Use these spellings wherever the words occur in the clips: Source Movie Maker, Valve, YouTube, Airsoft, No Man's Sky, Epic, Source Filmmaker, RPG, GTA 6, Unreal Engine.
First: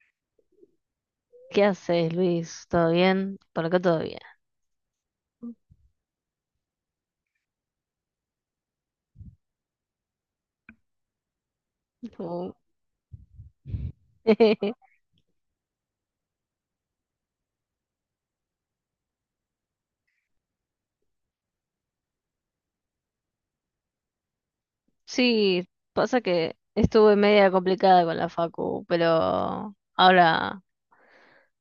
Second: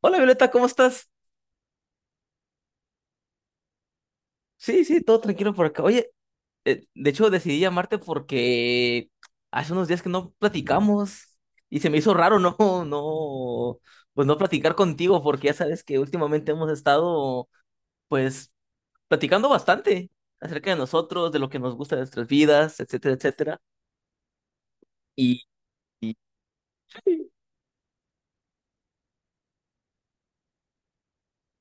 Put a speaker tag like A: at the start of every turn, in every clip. A: Hola Violeta, ¿cómo estás?
B: ¿Qué haces, Luis? ¿Todo bien? Por acá todo bien.
A: Sí, sí, todo tranquilo por acá. Oye, de hecho decidí llamarte porque hace unos días que no platicamos y se me hizo raro
B: Uh.
A: no, no, pues no platicar contigo porque ya sabes que últimamente hemos estado pues platicando bastante acerca de nosotros, de lo que nos gusta de nuestras vidas, etcétera, etcétera. Y,
B: Sí,
A: y
B: pasa que estuve media complicada con la facu, pero ahora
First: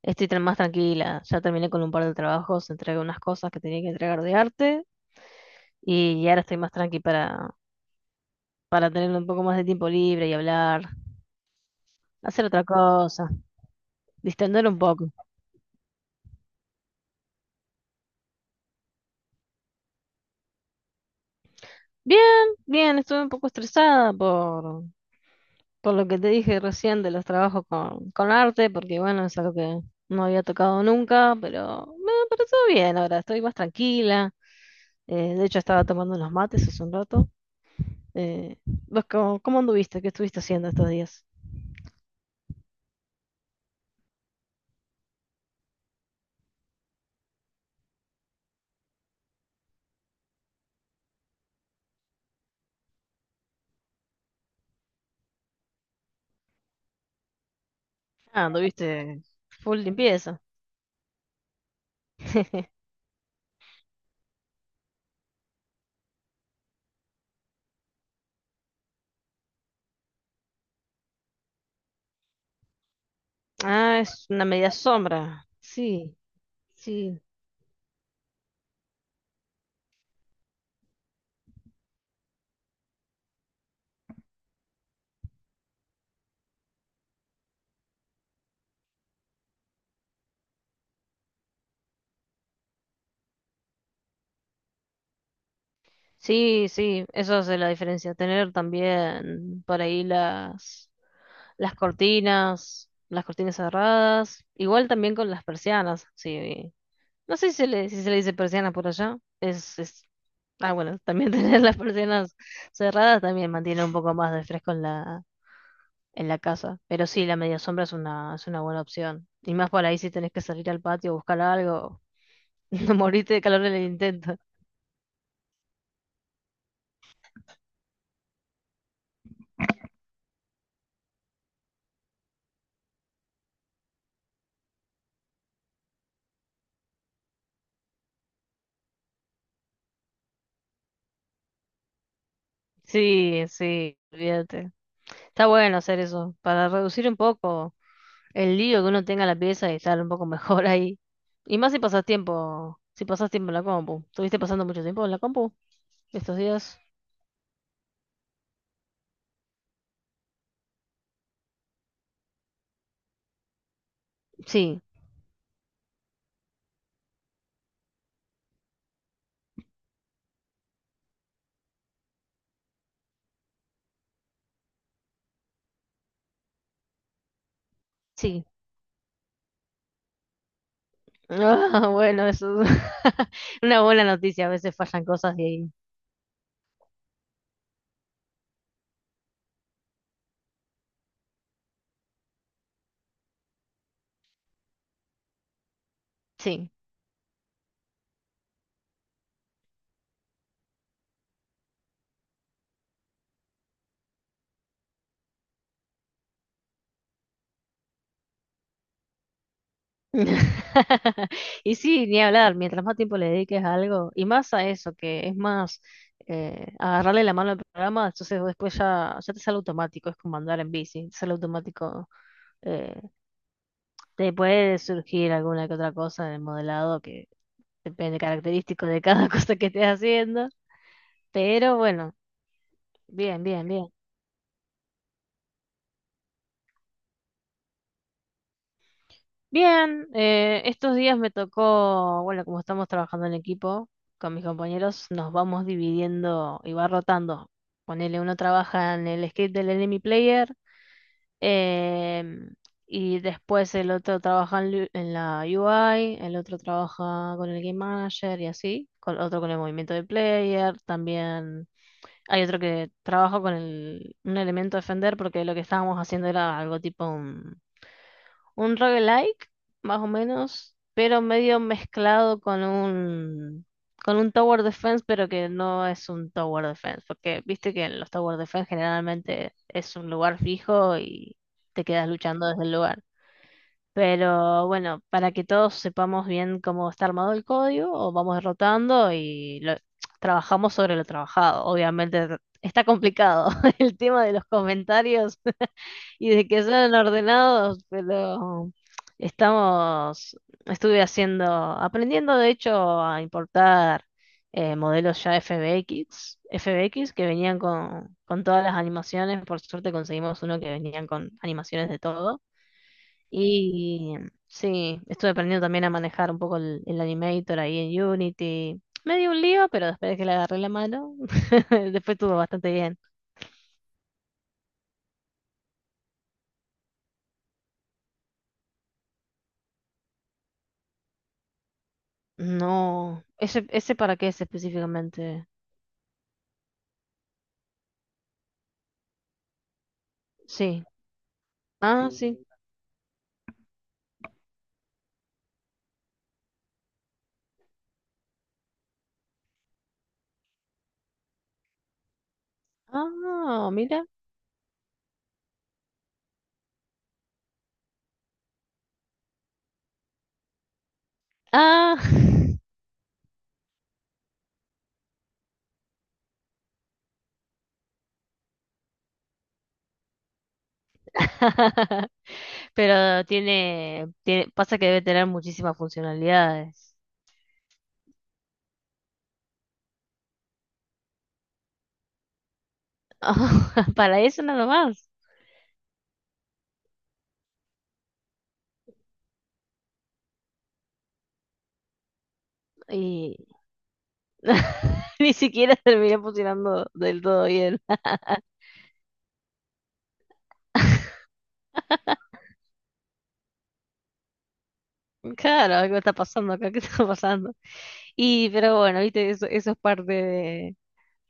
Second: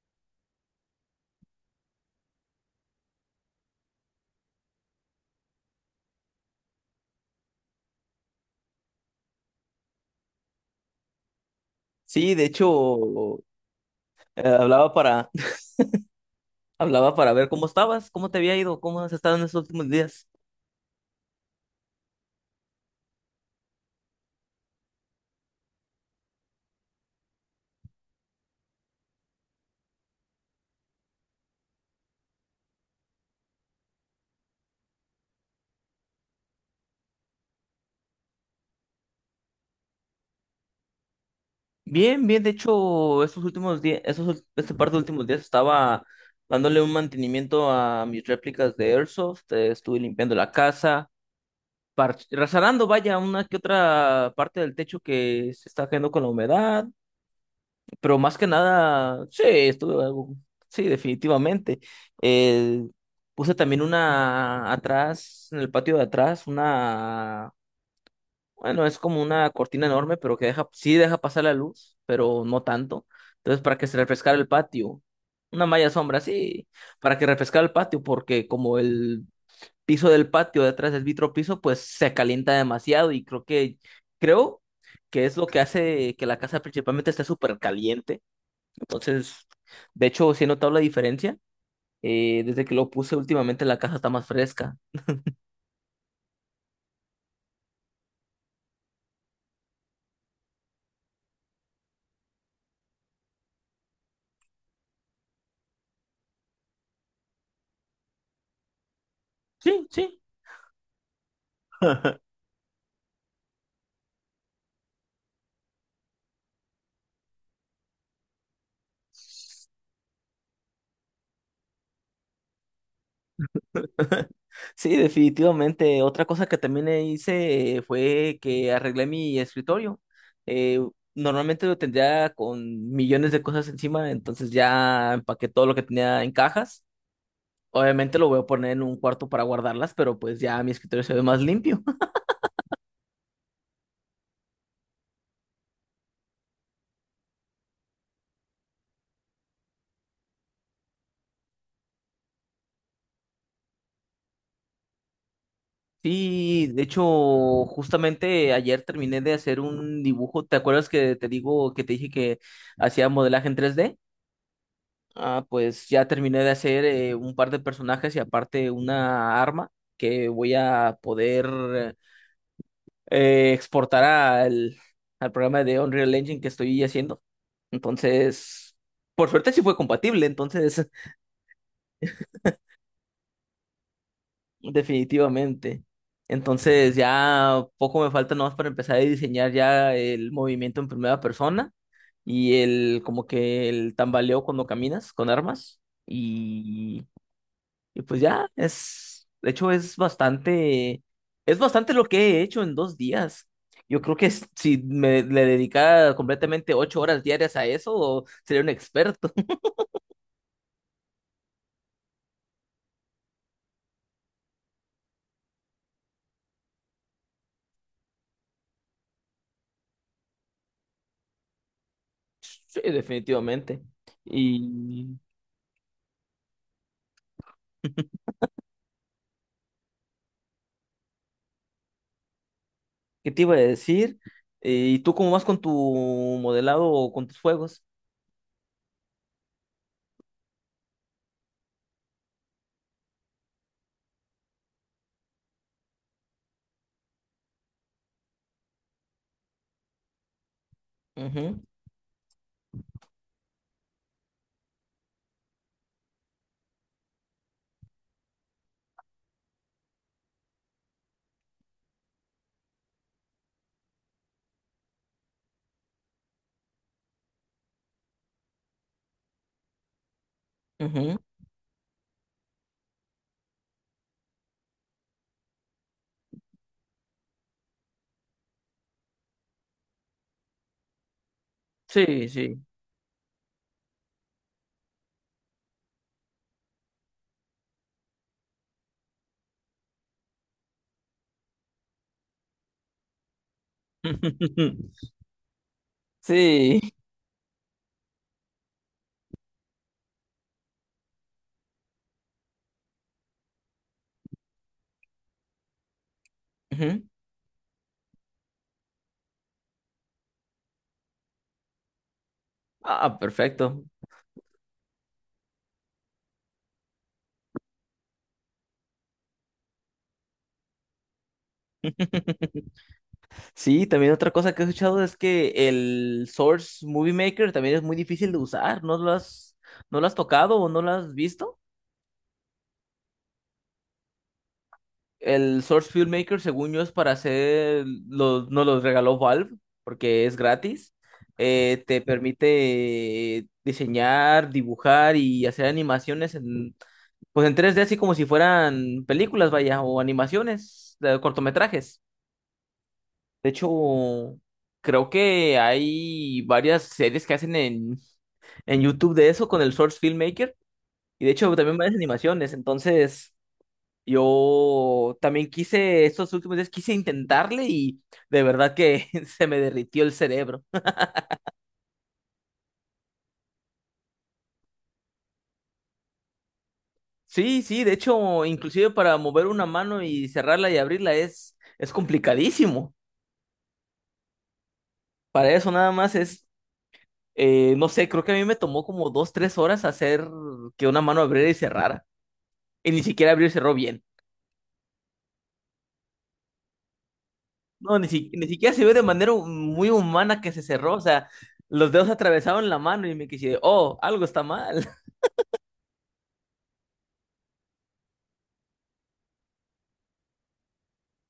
B: estoy más tranquila. Ya terminé con un par de trabajos, entregué unas cosas que tenía que entregar de arte y ahora estoy más tranqui para tener un poco más de tiempo libre y hablar,
A: sí, de
B: hacer otra cosa,
A: hecho
B: distender un
A: hablaba
B: poco.
A: para hablaba para ver cómo estabas, cómo te había ido, cómo has estado en estos últimos días.
B: Bien, bien, estuve un poco estresada por lo que te dije recién de los trabajos con arte, porque bueno, es algo que no había tocado nunca, pero me pareció bien ahora, estoy más tranquila. De hecho, estaba tomando unos mates hace un rato. ¿Vos cómo anduviste? ¿Qué estuviste haciendo estos días?
A: Bien, bien, de hecho, estos últimos días, esos, este par de últimos días estaba dándole un mantenimiento a mis réplicas de Airsoft. Estuve limpiando la casa, reparando, vaya, una que otra parte del techo que se está cayendo con la humedad, pero más
B: Ah,
A: que
B: anduviste
A: nada, sí,
B: full
A: estuve algo,
B: limpieza.
A: sí, definitivamente. Eh, Puse también una atrás, en el patio de atrás, una, bueno, es como una cortina enorme, pero que deja, sí deja pasar la luz, pero no tanto. Entonces, para que se
B: Ah, es
A: refrescara
B: una
A: el
B: media
A: patio,
B: sombra.
A: una malla
B: Sí,
A: sombra, sí, para
B: sí,
A: que refrescara el patio, porque como el piso del patio detrás del vitro piso, pues se calienta demasiado y creo que es lo que hace que la casa principalmente esté súper caliente. Entonces, de hecho, sí he notado la diferencia. Desde que lo puse últimamente, la casa está más fresca.
B: sí, sí, eso es la diferencia. Tener también por ahí las cortinas cerradas, igual también con las persianas, sí. No sé si se le dice persiana por allá. Es,
A: Sí,
B: es...
A: sí.
B: Ah, bueno, también tener las persianas cerradas también mantiene un poco más de fresco en la casa. Pero sí, la media sombra es una, buena opción. Y más por ahí si tenés que salir al patio a buscar algo, no morirte de calor en el intento.
A: Sí, definitivamente. Otra cosa que también hice, fue que arreglé mi escritorio. Eh, Normalmente lo tendría con millones de cosas encima, entonces ya empaqué todo lo que tenía en cajas. Obviamente lo voy a poner en un cuarto para guardarlas, pero pues ya mi escritorio se ve más limpio.
B: Sí, sí, olvídate. Está bueno hacer eso, para reducir un poco. El lío que uno tenga en la pieza y estar un poco mejor ahí. Y más si pasas tiempo en la compu. ¿Estuviste pasando mucho tiempo en la compu estos
A: Sí,
B: días?
A: de hecho, justamente ayer terminé de hacer un dibujo. ¿Te acuerdas que te dije que hacía modelaje en tres d?
B: Sí,
A: Ah, pues ya terminé de hacer un par de personajes y aparte una arma que voy a poder exportar al programa de Unreal Engine que estoy haciendo.
B: sí.
A: Entonces, por suerte sí fue compatible, entonces,
B: Ah, bueno, eso es una buena noticia. A veces fallan cosas y ahí.
A: definitivamente. Entonces ya poco me falta nomás para empezar a diseñar ya el movimiento en primera persona y el como que el tambaleo cuando caminas con armas.
B: Sí.
A: y Y pues ya, de hecho es bastante lo que he hecho en dos días. Yo creo que si me le dedicara completamente 8 horas diarias a eso, sería un experto.
B: Y sí, ni hablar. Mientras más tiempo le dediques a algo, y más a eso, que es más agarrarle la mano al programa, entonces después ya te sale automático. Es como andar en bici, te sale automático
A: Sí,
B: eh,
A: definitivamente.
B: Te puede
A: ¿Y
B: surgir alguna que otra cosa en el modelado que depende característico de cada cosa que estés haciendo. Pero bueno,
A: qué te
B: bien,
A: iba a
B: bien, bien.
A: decir? ¿Y tú cómo vas con tu modelado o con tus juegos?
B: Bien, estos días me tocó, bueno, como estamos trabajando en equipo con mis compañeros, nos vamos dividiendo y va rotando. Ponele, uno trabaja en el script del enemy player.
A: Ujú,
B: Em, y después el otro trabaja en la UI, el otro trabaja con el Game Manager y así, otro con el movimiento del player, también hay otro que trabaja con un elemento de Fender porque lo que estábamos haciendo era algo tipo un roguelike, más o menos,
A: ujú.
B: pero medio mezclado con un tower defense, pero que no es un tower defense, porque viste que en los tower defense generalmente es un lugar fijo y te quedas
A: Sí,
B: luchando
A: sí.
B: desde el lugar. Pero bueno, para que todos sepamos bien cómo está armado el código, o vamos derrotando y trabajamos sobre lo trabajado. Obviamente está complicado el tema de los comentarios y de que
A: Sí.
B: son ordenados, pero estamos, estuve aprendiendo de hecho a importar modelos ya FBX,
A: Ujú.
B: FBX que venían con todas las animaciones, por suerte conseguimos uno que venían con animaciones de todo.
A: Ah, perfecto.
B: Y sí, estuve aprendiendo también a manejar un poco el Animator ahí en Unity. Me dio un lío, pero después de que le agarré la mano, después estuvo bastante bien.
A: Sí, también otra cosa que he escuchado es que el Source Movie Maker también es muy difícil de usar. ¿No lo has, no lo has tocado o no lo has visto?
B: No, ese para qué es específicamente.
A: El Source Filmmaker, según yo, es para hacer los, nos los regaló Valve porque es
B: Sí.
A: gratis. Te
B: Ah, Mm, sí.
A: permite diseñar, dibujar y hacer animaciones en, pues en 3D, así como si fueran películas, vaya, o animaciones, cortometrajes. De
B: Ah, mira.
A: hecho, creo que hay varias series que hacen en YouTube de eso con el Source Filmmaker. Y de hecho, también varias
B: Ah.
A: animaciones. Entonces, yo también quise, estos últimos días quise intentarle y de verdad que se me derritió el cerebro.
B: Pero tiene, pasa que debe tener muchísimas funcionalidades.
A: Sí, sí, de hecho, inclusive para mover una mano y cerrarla y abrirla es complicadísimo.
B: Para eso nada más.
A: Para eso nada más es, no sé, creo que a mí me tomó como dos, tres horas hacer que una mano abriera y cerrara. Y ni siquiera abrió y
B: Y
A: cerró bien.
B: ni siquiera terminé funcionando del todo bien.
A: No, ni, ni siquiera se ve de manera muy humana que se cerró. O sea, los dedos atravesaron la mano y me quise, oh, algo está mal.
B: Claro, algo está pasando acá, ¿qué está pasando? Pero bueno, viste, eso es parte de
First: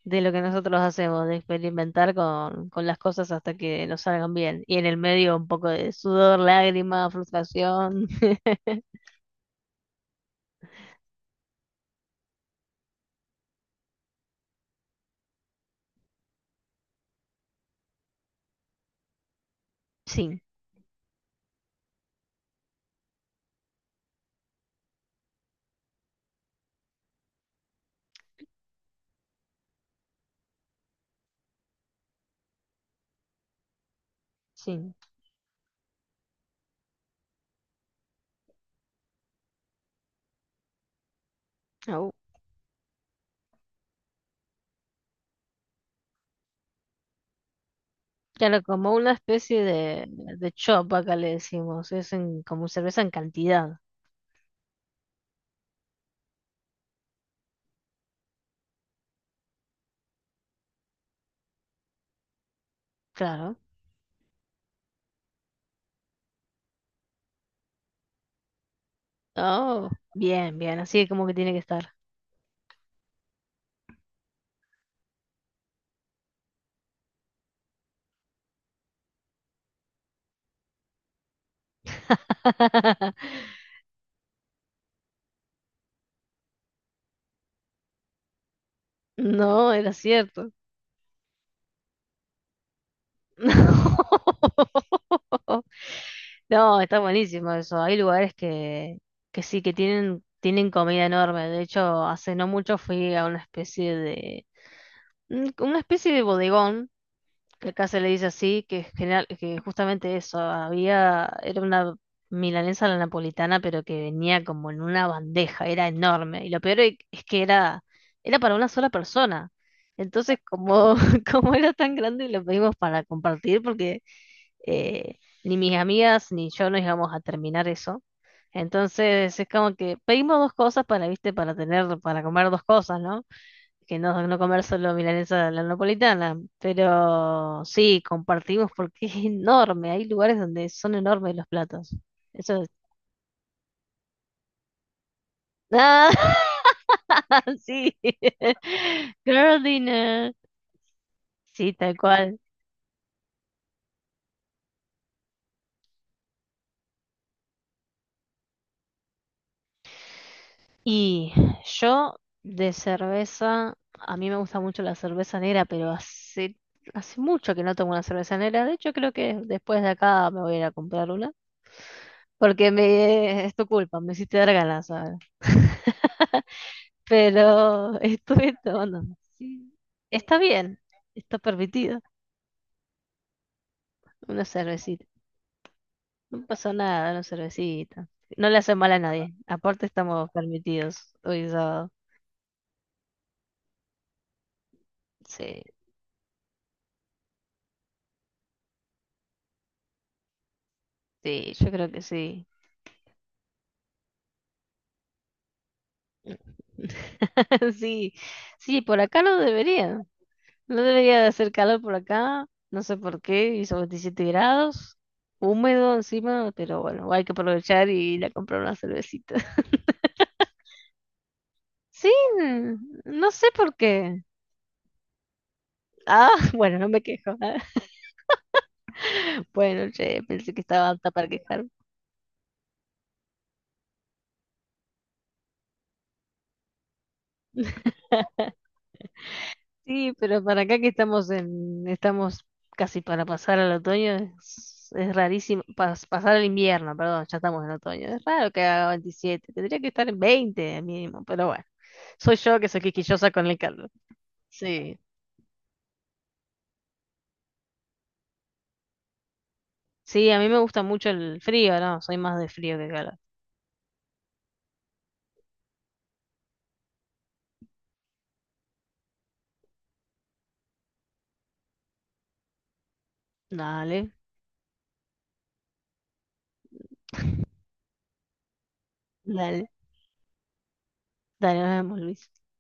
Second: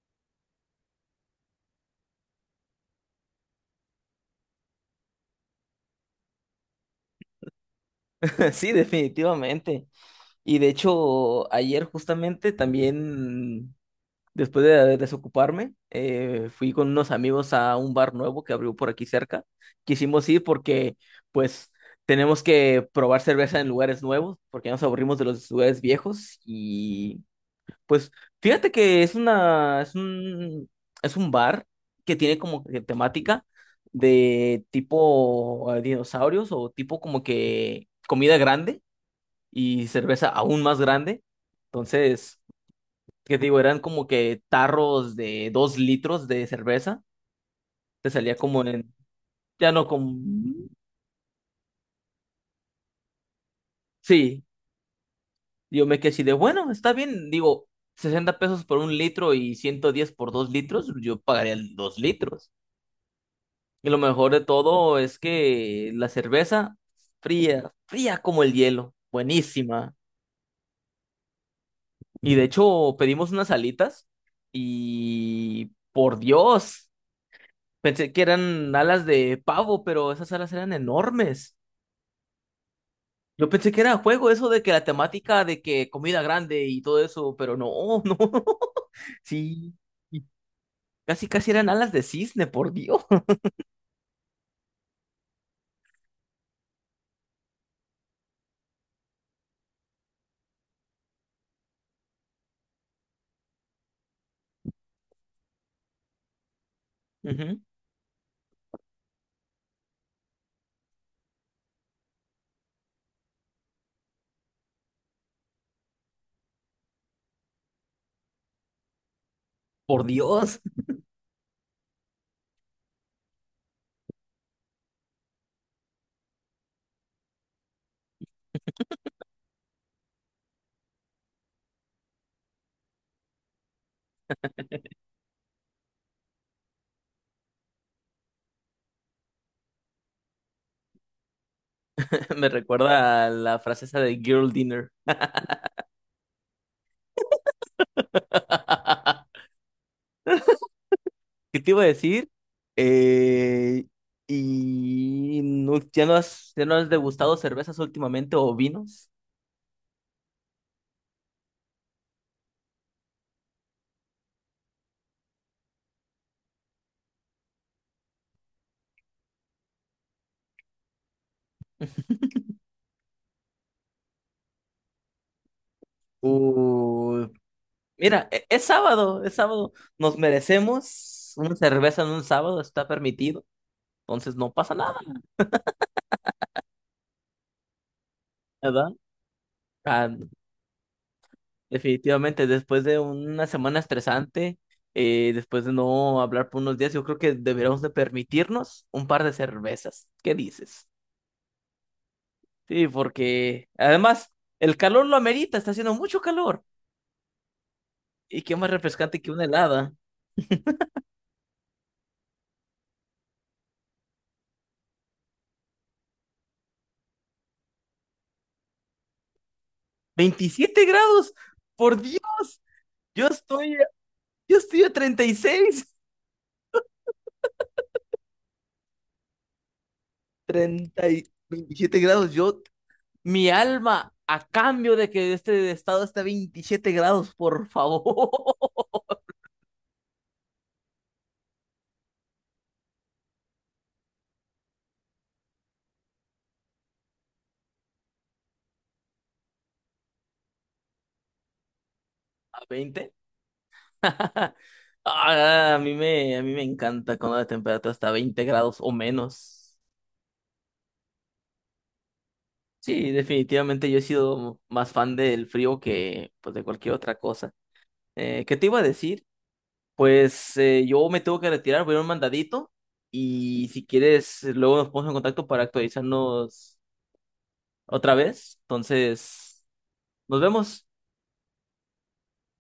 B: de lo que nosotros hacemos, de experimentar con las cosas hasta que nos salgan bien. Y en el medio un poco de sudor, lágrimas, frustración.
A: Sí, definitivamente. Y de hecho, ayer justamente también, después de desocuparme, fui con unos amigos a un bar nuevo que abrió por aquí cerca. Quisimos
B: Sí,
A: ir porque, pues, tenemos que probar cerveza en lugares nuevos, porque ya nos aburrimos de los lugares viejos y pues fíjate que es un bar que tiene como que temática de
B: sí.
A: tipo dinosaurios o tipo como que comida grande y cerveza aún más grande.
B: Au.
A: Entonces, ¿qué te digo? Eran como que tarros de 2 litros de cerveza. Te salía como
B: Claro, como una especie
A: ya no
B: de,
A: como,
B: de chop acá le decimos, es como cerveza en cantidad,
A: sí, yo me quedé así de, bueno, está bien, digo, 60 pesos por un litro y 110 por 2 litros, yo pagaría el 2 litros.
B: claro.
A: Y lo mejor de todo es que la cerveza fría, fría como el hielo,
B: Oh,
A: buenísima.
B: bien, bien, así como que tiene que estar.
A: Y de hecho pedimos unas alitas y por Dios, pensé que eran alas de pavo, pero esas alas eran enormes. Yo pensé que era juego eso de que la temática de que comida grande y todo eso, pero no, no.
B: No,
A: Sí,
B: era
A: y
B: cierto.
A: casi casi eran alas de cisne, por Dios.
B: No. No, está buenísimo eso. Hay lugares que sí, que tienen comida enorme. De hecho, hace no mucho fui a una especie de bodegón,
A: Ujú,
B: que acá se le dice así, que es general, que justamente eso, era una milanesa a la napolitana, pero que venía como en una bandeja, era enorme. Y lo peor es que era para una sola persona.
A: por
B: Entonces,
A: Dios,
B: como era tan grande, lo pedimos para compartir, porque eh, ni mis amigas ni yo nos íbamos a terminar eso. Entonces es como que pedimos dos cosas para, viste, para tener, para comer dos cosas, ¿no? Que no, no comer solo milanesa de la napolitana. Pero sí, compartimos porque es enorme. Hay lugares donde son enormes los platos.
A: me
B: Eso es.
A: recuerda a la frase esa de Girl Dinner.
B: Ah, sí. Girl dinner.
A: ¿Qué te
B: Sí,
A: iba a
B: tal
A: decir?
B: cual.
A: Eh, ya no has degustado cervezas últimamente o vinos?
B: Y yo de cerveza, a mí me gusta mucho la cerveza negra, pero hace mucho que no tomo una cerveza negra. De hecho, creo que después de acá me voy a ir a comprar una, porque es tu culpa, me hiciste dar ganas ahora.
A: Uh,
B: Pero
A: mira,
B: estuve
A: es
B: tomando.
A: sábado, es sábado.
B: Sí,
A: Nos
B: está bien,
A: merecemos
B: está
A: una
B: permitido.
A: cerveza en un sábado, está permitido. Entonces
B: Una
A: no pasa nada,
B: cervecita. No pasa nada, una cervecita. No le hace
A: ¿verdad?
B: mal a nadie. Aparte
A: Ah,
B: estamos permitidos hoy sábado.
A: definitivamente, después de una semana estresante,
B: Sí,
A: después de no hablar por unos días, yo creo que deberíamos de permitirnos un par de cervezas. ¿Qué dices?
B: sí, yo creo que sí.
A: Sí, porque además el calor lo amerita, está haciendo mucho calor.
B: Sí,
A: Y qué más
B: sí, por
A: refrescante
B: acá
A: que
B: no
A: una helada.
B: debería. No debería de hacer calor por acá. No sé por qué. Hizo 27 grados, húmedo encima, pero bueno, hay que aprovechar y ir a comprar una cervecita.
A: 27 grados, por
B: Sí,
A: Dios, yo
B: no sé por
A: estoy,
B: qué.
A: yo estoy a 36.
B: Ah, bueno, no me quejo. Bueno, che, pensé que estaba
A: Treinta
B: apta
A: y
B: para quejarme.
A: veintisiete grados, yo, mi alma, a cambio de que este estado esté a 27 grados, por favor.
B: Sí, pero para acá que estamos estamos casi para pasar al otoño, es rarísimo, pasar al invierno, perdón, ya estamos en otoño, es raro que haga 27 tendría que estar en 20 mínimo, pero bueno, soy yo
A: ¿A
B: que soy
A: veinte?
B: quisquillosa con el calor. Sí,
A: Ah, a mí me encanta cuando la temperatura está a 20 grados o menos.
B: sí, a mí me gusta mucho el frío, no, soy más de frío que
A: Sí,
B: calor.
A: definitivamente yo he sido más fan del frío que pues, de cualquier otra cosa. ¿Qué te iba a decir? Pues yo me tengo que retirar, voy a ir a un mandadito y si
B: Dale,
A: quieres luego nos ponemos en contacto para actualizarnos otra vez. Entonces,
B: dale,
A: nos vemos.
B: dale, nos vemos, Luis.